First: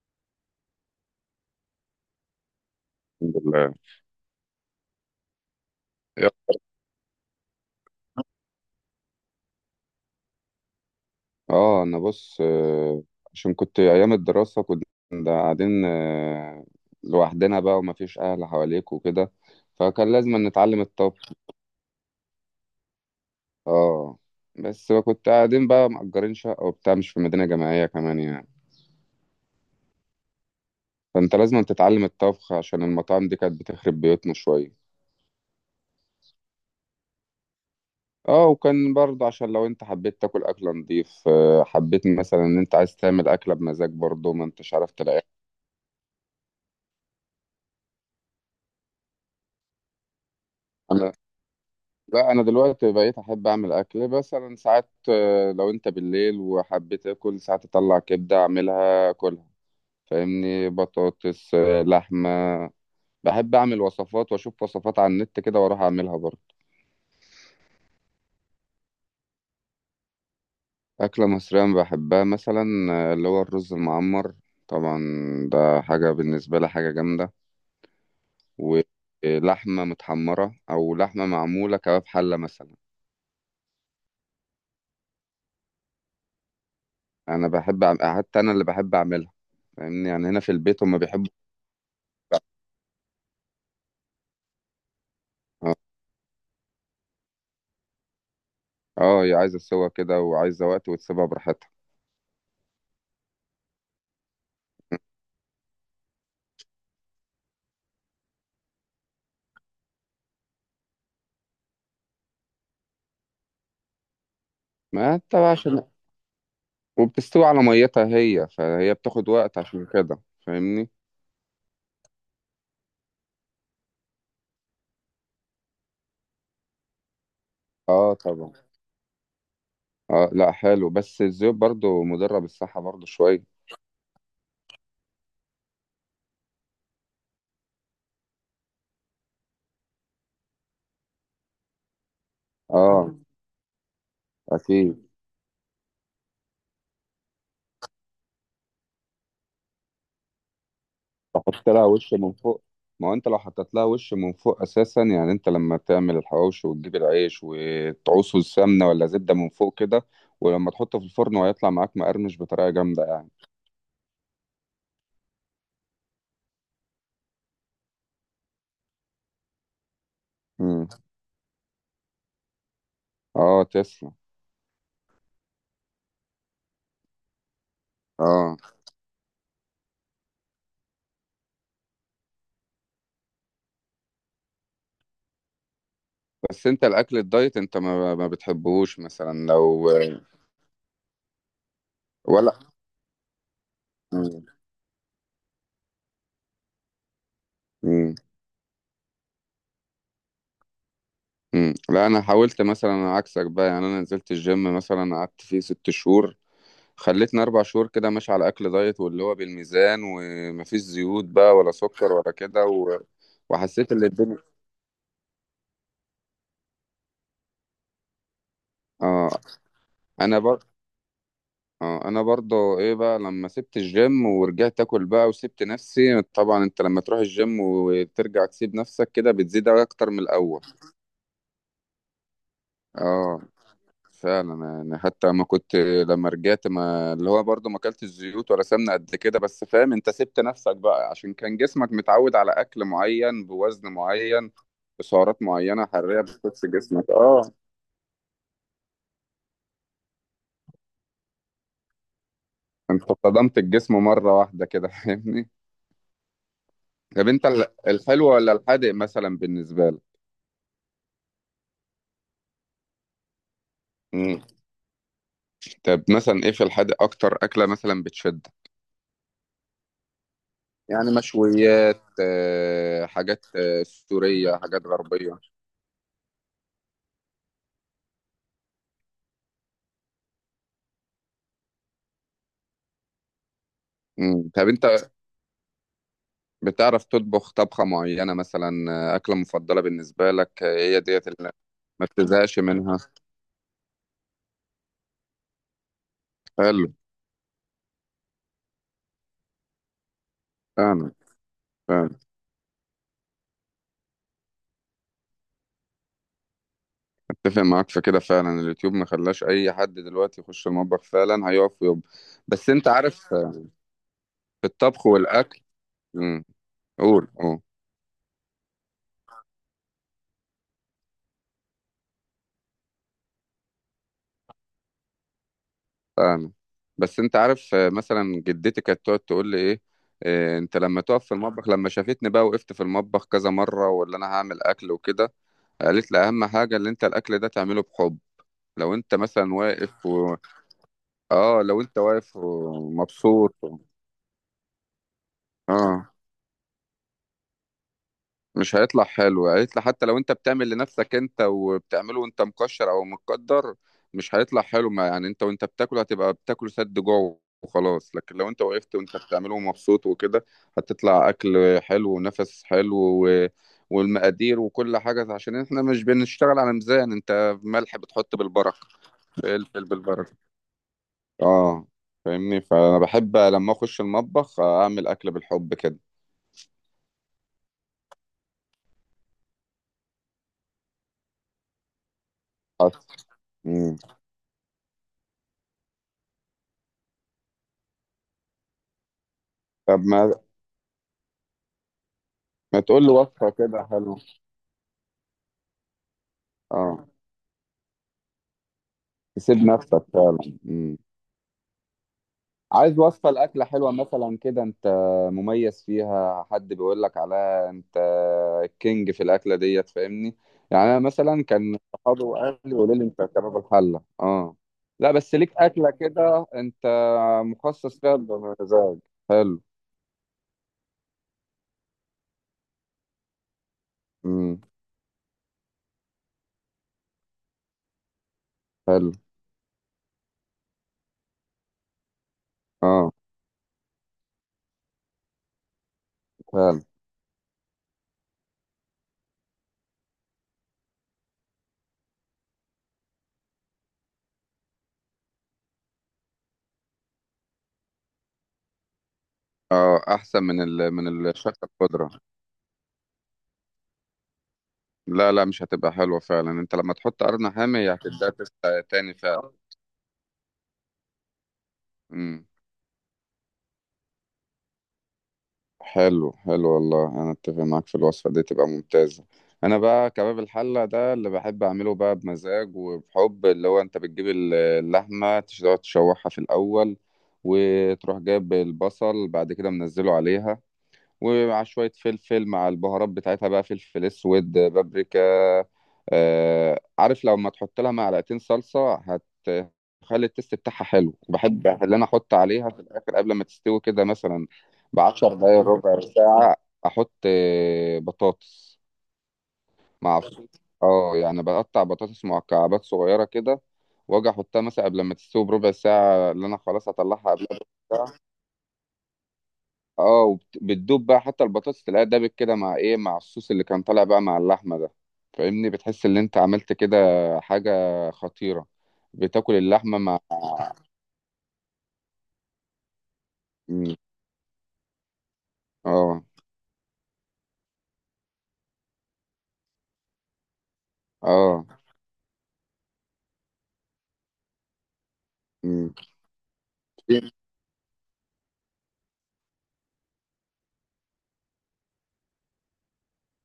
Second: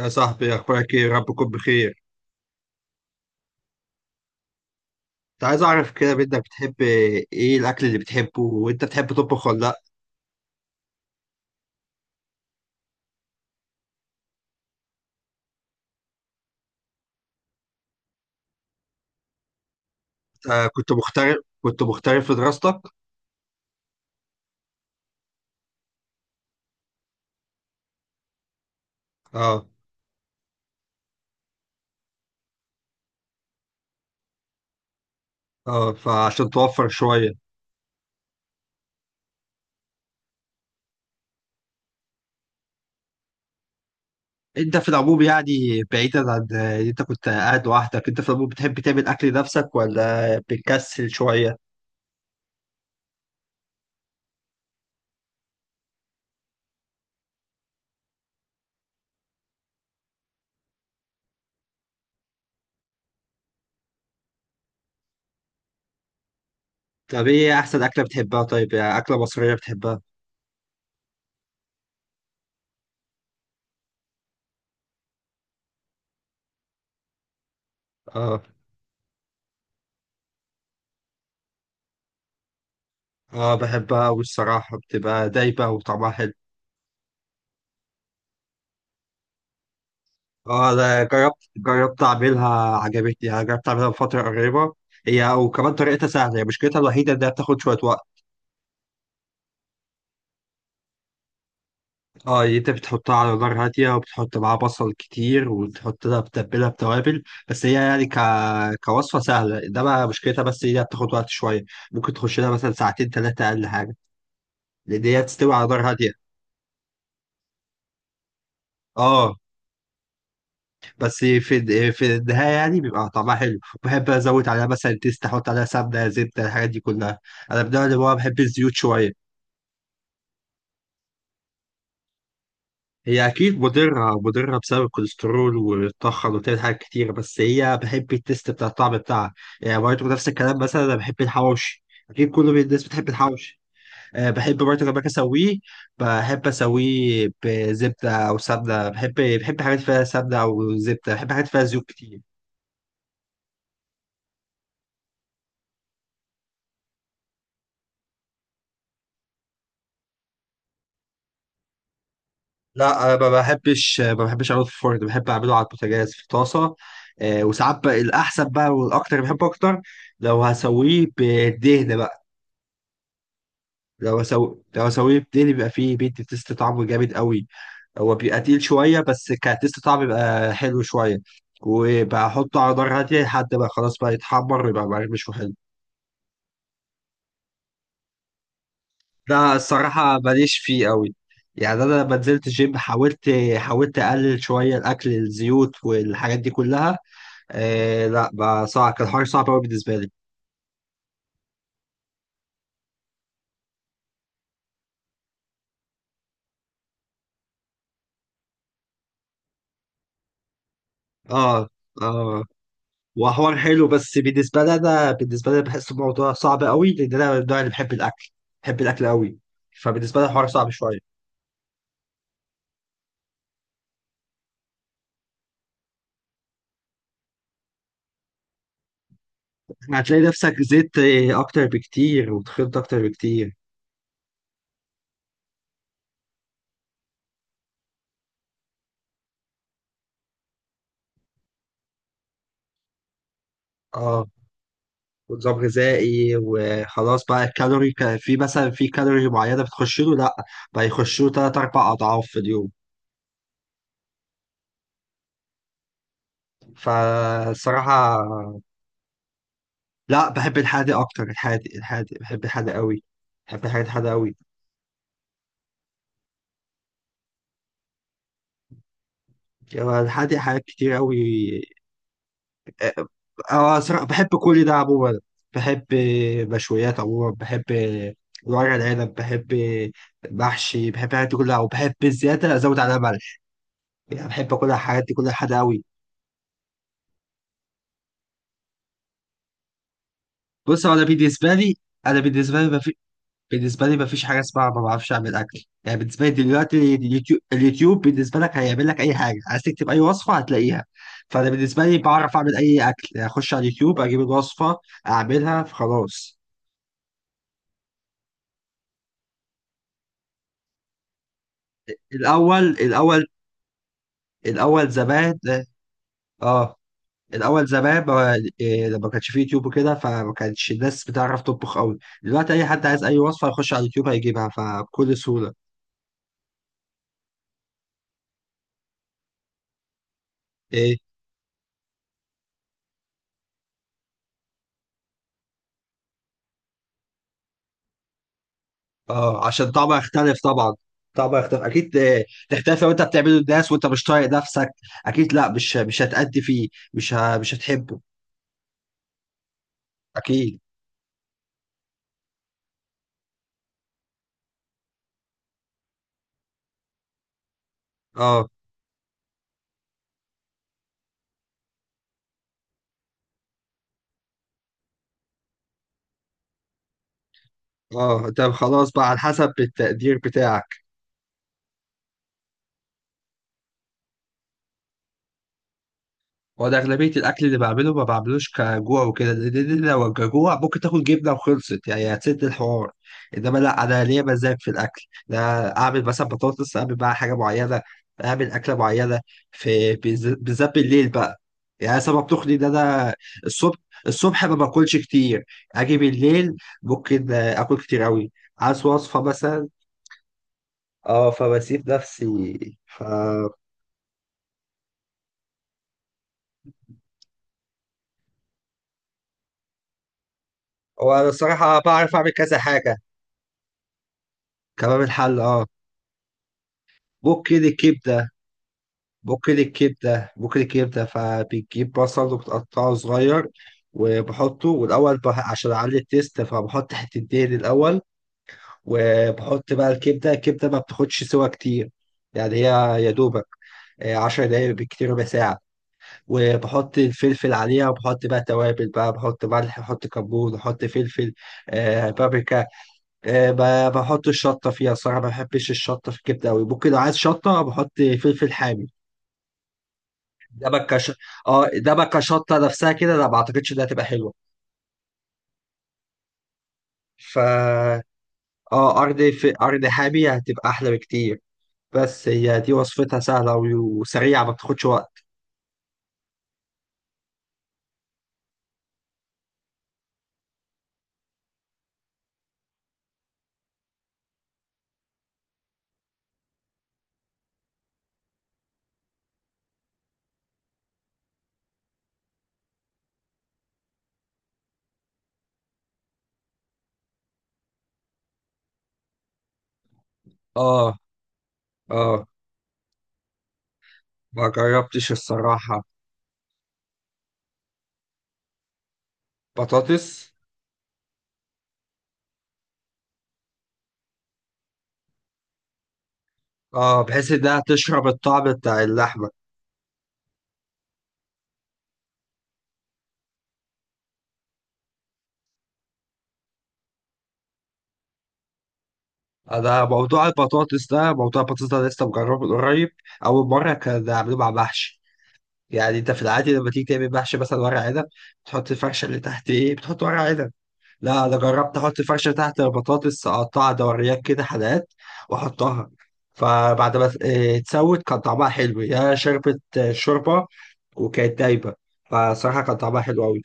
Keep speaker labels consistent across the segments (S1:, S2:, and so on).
S1: يا صاحبي، اخبارك ايه؟ رب تكون بخير.
S2: الحمد لله.
S1: كنت عايز اعرف كده
S2: يلا.
S1: منك، بتحب ايه الاكل اللي بتحبه؟ وانت بتحب تطبخ ولا لا؟
S2: اه انا بص، عشان كنت ايام الدراسه كنا قاعدين، لوحدنا بقى ومفيش اهل حواليك وكده، فكان لازم
S1: آه،
S2: نتعلم
S1: كنت
S2: الطبخ.
S1: مغترب كنت مغترب في دراستك؟
S2: اه، بس كنت قاعدين بقى مأجرين شقه وبتاع، مش في مدينه جامعيه كمان يعني.
S1: اه،
S2: فانت لازم تتعلم الطبخ عشان المطاعم دي كانت بتخرب بيوتنا شويه.
S1: اه، فعشان توفر شويه.
S2: اه، وكان برضه عشان لو انت حبيت تاكل اكل نضيف، حبيت مثلا ان انت عايز تعمل اكله بمزاج برضه ما انتش
S1: انت في
S2: عارف
S1: العموم
S2: تلاقيها.
S1: يعني، بعيدا عن ان انت كنت قاعد لوحدك، انت في العموم بتحب تعمل اكل لنفسك ولا بتكسل شويه؟
S2: لا، انا دلوقتي بقيت احب اعمل اكل مثلا ساعات، لو انت بالليل وحبيت اكل ساعات اطلع كبده اعملها اكلها. فاهمني، بطاطس، لحمه. بحب اعمل وصفات واشوف وصفات على النت كده واروح اعملها برضه.
S1: طب ايه احسن اكله بتحبها؟ طيب يعني اكله مصريه بتحبها؟
S2: اكله مصريه أنا بحبها مثلا، اللي هو الرز المعمر. طبعا. ده حاجه بالنسبه لي حاجه جامده.
S1: اه،
S2: ولحمه متحمره او لحمه معموله كباب حله مثلا.
S1: اه، بحبها، والصراحه بتبقى دايبه وطعمها حلو.
S2: حتى انا اللي بحب اعملها. فاهمني يعني هنا في
S1: اه،
S2: البيت هم
S1: ده
S2: بيحبوا.
S1: جربت اعملها، عجبتني، انا جربت اعملها بفتره قريبه. هي وكمان طريقتها سهله، هي مشكلتها الوحيده انها بتاخد شويه وقت.
S2: اه، هي عايزه سوا كده وعايزه وقت وتسيبها براحتها.
S1: اه، يعني انت بتحطها على نار هاديه، وبتحط معاها بصل كتير، وتحط لها بتتبلها بتوابل. بس هي يعني كوصفه سهله، انما مشكلتها بس هي بتاخد وقت شويه. ممكن تخش لها مثلا ساعتين ثلاثه اقل حاجه، لان
S2: ما
S1: هي
S2: انت بقى
S1: بتستوي على
S2: عشان
S1: نار هاديه.
S2: وبتستوي على ميتها هي، فهي بتاخد
S1: اه،
S2: وقت عشان كده فاهمني.
S1: بس في النهايه يعني بيبقى طعمها حلو، بحب ازود عليها مثلا تيست، احط عليها سمنه، زبده، الحاجات دي كلها. انا من النوع اللي هو
S2: اه،
S1: بحب
S2: طبعا.
S1: الزيوت شويه.
S2: اه، لا، حلو بس الزيوت برضو مضره بالصحه برضو
S1: هي
S2: شويه.
S1: اكيد مضره، مضره بسبب الكوليسترول والطحن، وبتعمل حاجات كتير، بس هي بحب التيست بتاع الطعم بتاعها. يعني برضه نفس الكلام، مثلا انا بحب الحواوشي، اكيد كل الناس بتحب
S2: اه،
S1: الحواوشي. أه، بحب برضه لما أجي
S2: اكيد.
S1: اسويه، بحب اسويه بزبده او سمنه، بحب، بحب حاجات فيها سمنه او زبده، بحب حاجات فيها
S2: تحط
S1: زيوت
S2: لها وش
S1: كتير.
S2: من فوق. ما هو انت لو حطيت لها وش من فوق اساسا، يعني انت لما تعمل الحواوشي وتجيب العيش وتعوصه السمنه ولا زبده من فوق كده. ولما تحطه في الفرن وهيطلع معاك مقرمش بطريقه جامده
S1: لا، ما
S2: يعني.
S1: بحبش ما بحبش اعمله في الفرن، بحب اعمله على البوتاجاز في طاسه. وساعات بقى الاحسن بقى والاكتر بحبه اكتر، لو
S2: امم.
S1: هسويه بدهن بقى.
S2: اه، تسلم.
S1: لو هسويه بدهن بيبقى فيه بيدي تيست طعمه جامد قوي. هو بيبقى
S2: اه،
S1: تقيل شويه، بس كتيست طعم بيبقى حلو شويه، وبحطه على نار هاديه لحد ما خلاص بقى يتحمر ويبقى مقرمش وحلو.
S2: بس انت الاكل الدايت انت ما بتحبهوش مثلا
S1: ده
S2: لو...
S1: الصراحه ماليش فيه قوي. يعني انا لما نزلت
S2: ولا.
S1: الجيم، حاولت اقلل
S2: مم.
S1: شويه الاكل، الزيوت والحاجات دي كلها. آه،
S2: مم.
S1: لا بقى صعب، كان حوار صعب قوي بالنسبه لي.
S2: مم. لا، انا حاولت مثلا عكسك بقى. يعني انا نزلت الجيم مثلا قعدت فيه 6 شهور. خلتني 4 شهور كده ماشي على اكل دايت واللي هو بالميزان ومفيش زيوت بقى
S1: اه،
S2: ولا سكر ولا
S1: اه،
S2: كده
S1: وحوار حلو،
S2: وحسيت ان
S1: بس
S2: الدنيا.
S1: بالنسبه لي بحس الموضوع صعب قوي، لان انا من النوع اللي بحب الاكل، بحب الاكل
S2: اه
S1: قوي. فبالنسبه لي
S2: انا
S1: الحوار
S2: بر...
S1: صعب شويه.
S2: اه، انا برضه ايه بقى لما سبت الجيم ورجعت اكل بقى وسبت نفسي. طبعا انت لما تروح الجيم وترجع تسيب نفسك كده بتزيد اكتر من
S1: هتلاقي
S2: الاول.
S1: نفسك زيت اكتر بكتير وتخنت اكتر
S2: اه،
S1: بكتير.
S2: فعلا يعني. حتى ما كنت لما رجعت، ما اللي هو برضه ما اكلتش زيوت ولا سمنه قد كده، بس فاهم انت سبت نفسك بقى عشان كان جسمك متعود على اكل معين بوزن
S1: اه،
S2: معين بسعرات
S1: ونظام
S2: معينه حراريه
S1: غذائي
S2: بتخش جسمك،
S1: وخلاص بقى،
S2: اه.
S1: الكالوري كان في مثلا في كالوري معينه بتخش له، لا، بقى يخش له ثلاث اربع اضعاف في اليوم.
S2: انت صدمت الجسم مره واحده كده فاهمني. طب انت
S1: فالصراحه،
S2: الحلو ولا الحادق مثلا بالنسبه لك؟
S1: لا، بحب الحادق اكتر، الحادق، الحادق، بحب الحادق قوي، بحب الحاجات الحادقه قوي.
S2: مم. طب مثلا ايه في الحادق اكتر اكله مثلا بتشد؟
S1: هو الحادق حاجات كتير
S2: يعني
S1: قوي.
S2: مشويات،
S1: اه.
S2: حاجات،
S1: صراحة بحب
S2: سوريه،
S1: كل ده
S2: حاجات
S1: عموما،
S2: غربيه.
S1: بحب، مشويات عموما بحب، ورق العنب بحب، محشي بحب، الحاجات دي كلها، وبحب الزيادة ازود عليها ملح. يعني
S2: مم.
S1: بحب
S2: طب
S1: كل الحاجات
S2: انت
S1: دي كلها حادقه قوي.
S2: بتعرف تطبخ طبخة معينة مثلا، أكلة مفضلة بالنسبة لك،
S1: بص، هو
S2: هي
S1: انا
S2: ديت اللي
S1: بالنسبه لي
S2: ما
S1: انا
S2: بتزهقش
S1: بالنسبه لي مفيش،
S2: منها؟
S1: بالنسبة لي مفيش حاجة اسمها ما بعرفش أعمل أكل. يعني بالنسبة لي
S2: حلو.
S1: دلوقتي اليوتيوب بالنسبة لك هيعمل لك أي حاجة، عايز تكتب أي وصفة هتلاقيها.
S2: فعلا.
S1: فأنا بالنسبة لي
S2: فعلا،
S1: بعرف أعمل أي أكل، يعني أخش على اليوتيوب أجيب الوصفة أعملها فخلاص.
S2: أتفق معاك في كده. فعلا اليوتيوب ما خلاش أي حد دلوقتي يخش المطبخ، فعلا هيقف ويب.
S1: الأول
S2: بس أنت
S1: الأول
S2: عارف، في
S1: الأول
S2: الطبخ
S1: زمان
S2: والأكل. مم،
S1: آه
S2: قول قول.
S1: الأول زمان ما- إيه، لما كانش فيه يوتيوب وكده، فما كانش الناس بتعرف تطبخ أوي. دلوقتي أي حد عايز أي وصفة يخش على اليوتيوب هيجيبها، فبكل سهولة.
S2: فعلا. بس أنت عارف، مثلا جدتي كانت تقعد تقول لي إيه، انت
S1: إيه؟
S2: لما تقف في المطبخ. لما شافتني بقى وقفت في المطبخ كذا مره واللي انا هعمل اكل وكده، قالت لي اهم حاجه اللي انت الاكل ده تعمله بحب. لو انت
S1: اه،
S2: مثلا
S1: عشان طبعا
S2: واقف
S1: يختلف، طبعا يختلف
S2: اه، لو
S1: اكيد.
S2: انت واقف
S1: تختلف لو انت بتعمله
S2: ومبسوط
S1: للناس وانت مش طايق نفسك. اكيد، لا، مش
S2: اه،
S1: هتأدي فيه، مش هتحبه.
S2: مش هيطلع حلو. هيطلع، حتى لو انت
S1: اكيد.
S2: بتعمل لنفسك انت وبتعمله وانت مكشر او متقدر مش هيطلع حلو. ما يعني انت وانت بتاكل هتبقى بتاكل سد جوع وخلاص، لكن
S1: اه،
S2: لو انت وقفت وانت بتعمله ومبسوط وكده هتطلع اكل حلو ونفس حلو. و... والمقادير وكل حاجة، عشان احنا مش بنشتغل على ميزان، انت ملح
S1: اه،
S2: بتحط
S1: انت
S2: بالبركة،
S1: خلاص بقى على حسب
S2: فلفل
S1: التقدير
S2: بالبركة.
S1: بتاعك.
S2: اه، فاهمني. فانا بحب لما اخش المطبخ اعمل اكل بالحب كده.
S1: وانا اغلبيه الاكل اللي بعمله ما بعملوش كجوع وكده، لان لو كجوع ممكن تاكل جبنه وخلصت، يعني هتسد الحوار.
S2: حصل.
S1: انما لا،
S2: مم.
S1: انا ليا مزاج في الاكل. لا، اعمل مثلا بطاطس، اعمل بقى حاجه معينه، اعمل اكله معينه، في
S2: طب ما
S1: بالذات بالليل بقى. يعني سبب تخلي ان
S2: ما تقول لي
S1: انا،
S2: وصفه
S1: الصبح
S2: كده حلوه.
S1: الصبح ما باكلش كتير، اجي بالليل
S2: اه،
S1: ممكن اكل كتير قوي. عايز وصفه
S2: تسيب
S1: مثلا.
S2: نفسك فعلا. مم.
S1: اه، فبسيب نفسي.
S2: عايز
S1: ف
S2: وصفه لاكله حلوه مثلا كده انت مميز فيها حد بيقول لك عليها انت الكينج في الاكله ديت فاهمني. يعني انا
S1: هو انا
S2: مثلا كان
S1: الصراحه بعرف
S2: صحابي
S1: اعمل كذا
S2: واهلي يقولوا
S1: حاجه.
S2: لي انت كباب الحله، اه.
S1: كباب
S2: لا، بس
S1: الحل،
S2: ليك
S1: اه.
S2: اكله كده انت
S1: بوكيل
S2: مخصص فيها
S1: الكبدة
S2: بمزاج.
S1: بوكيل
S2: حلو.
S1: الكبدة بوكيل الكبدة فبتجيب بصل وبتقطعه صغير،
S2: امم.
S1: وبحطه، والأول عشان أعلي التيست فبحط حتة دهن الأول.
S2: حلو.
S1: وبحط بقى الكبدة، الكبدة ما بتاخدش سوا كتير. يعني هي يا
S2: اه،
S1: دوبك، 10 دقايق بالكتير ربع ساعة.
S2: فعلا.
S1: وبحط الفلفل عليها، وبحط بقى توابل بقى، بحط ملح، بحط كمون، بحط فلفل، بابريكا. بحط الشطة فيها، صراحة ما بحبش الشطة في الكبدة أوي. ممكن لو عايز شطة بحط فلفل حامي.
S2: اه، احسن من
S1: ده بقى كش...
S2: من الشقه
S1: اه ده بقى
S2: الخضراء.
S1: كشطه نفسها كده، لا ما اعتقدش انها هتبقى حلوه.
S2: لا، لا، مش هتبقى حلوه فعلا، انت لما تحط
S1: ف
S2: قرن حامي هي هتبدا تسقى
S1: اه
S2: تاني
S1: ارض
S2: فعلا.
S1: في ارض حامي هتبقى احلى بكتير. بس
S2: امم.
S1: هي دي وصفتها سهله وسريعه، ما بتاخدش وقت.
S2: حلو، حلو والله، انا اتفق معاك في الوصفه دي تبقى ممتازه. انا بقى كباب الحله ده اللي بحب اعمله بقى بمزاج، وبحب اللي هو انت بتجيب اللحمه تقعد تشوحها في الاول، وتروح جايب البصل بعد كده منزله عليها، ومع شوية فلفل مع البهارات بتاعتها بقى، فلفل اسود، بابريكا. عارف لو ما تحط لها معلقتين صلصة هتخلي التست بتاعها
S1: اه،
S2: حلو. بحب اللي انا
S1: اه،
S2: احط عليها في الاخر قبل ما تستوي كده مثلا
S1: ما جربتش
S2: بـ10 دقايق
S1: الصراحه.
S2: ربع ساعة. احط، بطاطس مع،
S1: بطاطس،
S2: اه يعني بقطع بطاطس مكعبات صغيرة كده، واجي احطها مثلا قبل ما تستوي بربع ساعة اللي انا خلاص
S1: اه،
S2: هطلعها
S1: بحيث
S2: قبلها.
S1: انها تشرب الطعم بتاع اللحمه.
S2: اه، بتدوب بقى، حتى البطاطس تلاقيها دابت كده مع ايه؟ مع الصوص اللي كان طالع بقى مع اللحمه ده. فاهمني بتحس ان انت عملت كده حاجه خطيره. بتاكل
S1: انا
S2: اللحمه
S1: موضوع البطاطس ده لسه مجربه من قريب. اول مره
S2: مم.
S1: كان عاملين مع محشي. يعني انت في
S2: اه.
S1: العادي لما تيجي تعمل محشي مثلا ورق عنب، بتحط الفرشه اللي تحت، ايه؟ بتحط ورق عنب. لا، انا
S2: اه.
S1: جربت احط فرشه تحت، البطاطس اقطعها دوريات كده، حلقات، واحطها،
S2: مم.
S1: فبعد ما ت-
S2: في
S1: إيه، تسود كان طعمها حلو، يا شربت شوربه، وكانت دايبه. فصراحه كان طعمها حلو قوي.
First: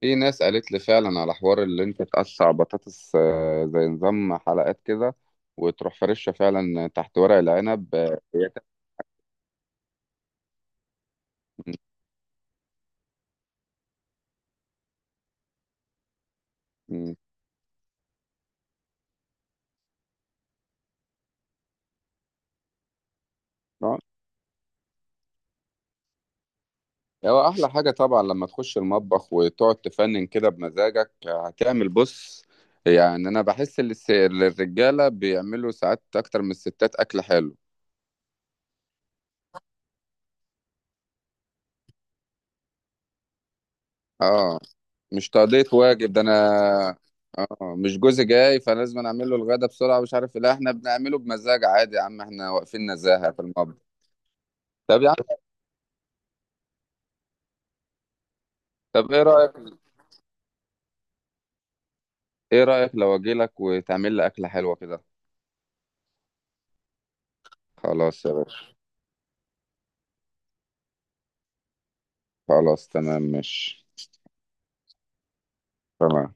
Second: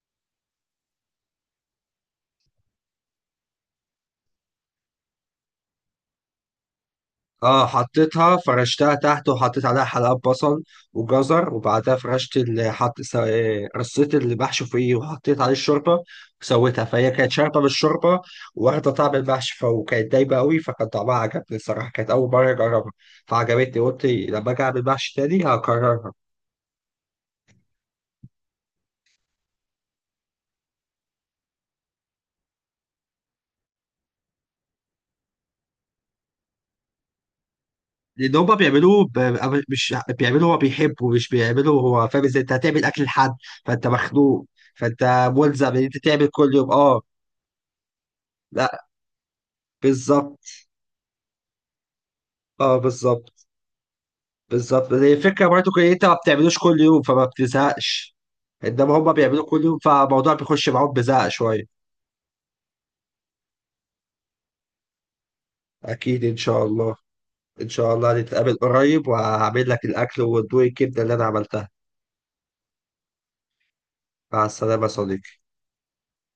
S2: في ناس قالت لي فعلا على حوار اللي انت تقطع بطاطس، زي نظام حلقات كده، وتروح فرشها فعلا تحت ورق
S1: اه،
S2: العنب،
S1: حطيتها فرشتها تحت وحطيت عليها حلقات بصل وجزر، وبعدها فرشت اللي حط س- آه، رصيت اللي بحشو فيه، وحطيت عليه الشوربه وسويتها، فهي كانت شاربه بالشوربه واخده طعم المحشي، فكانت دايبه قوي، فكان طعمها عجبني. الصراحه كانت اول مره اجربها، فعجبتني،
S2: مم.
S1: قلت لما اجي اعمل محشي تاني هكررها.
S2: هو احلى حاجه طبعا لما تخش المطبخ وتقعد تفنن كده بمزاجك هتعمل، بص. يعني انا بحس ان الرجاله بيعملوا ساعات اكتر من الستات اكل حلو.
S1: لان هما بيعملوه مش بيعملوه هو بيحبه، مش بيعملوه هو فاهم، ازاي انت هتعمل اكل لحد؟ فانت مخنوق،
S2: اه،
S1: فانت
S2: مش تقضيه
S1: ملزم ان انت
S2: واجب، ده
S1: تعمل
S2: انا.
S1: كل يوم، اه.
S2: اه، مش جوزي جاي
S1: لا،
S2: فلازم أنا اعمل له الغدا بسرعه مش عارف إيه.
S1: بالظبط،
S2: لا، احنا بنعمله بمزاج عادي يا عم، احنا
S1: اه،
S2: واقفين نزاهه في
S1: بالظبط
S2: المطبخ.
S1: بالظبط
S2: طب يا
S1: هي
S2: عم.
S1: الفكره برضو ان انت ما بتعملوش كل يوم، فما بتزهقش. انما هما
S2: طب ايه
S1: بيعملوه
S2: رايك
S1: كل يوم، فالموضوع بيخش معاهم بزهق شويه.
S2: ايه رايك لو اجي لك وتعمل لي اكله حلوه كده؟
S1: اكيد، ان شاء الله، ان شاء الله
S2: خلاص يا
S1: نتقابل
S2: باشا.
S1: قريب وهعمل لك الاكل وادوق الكبده اللي انا عملتها.
S2: خلاص تمام ماشي.
S1: مع السلامه يا صديقي.
S2: تمام.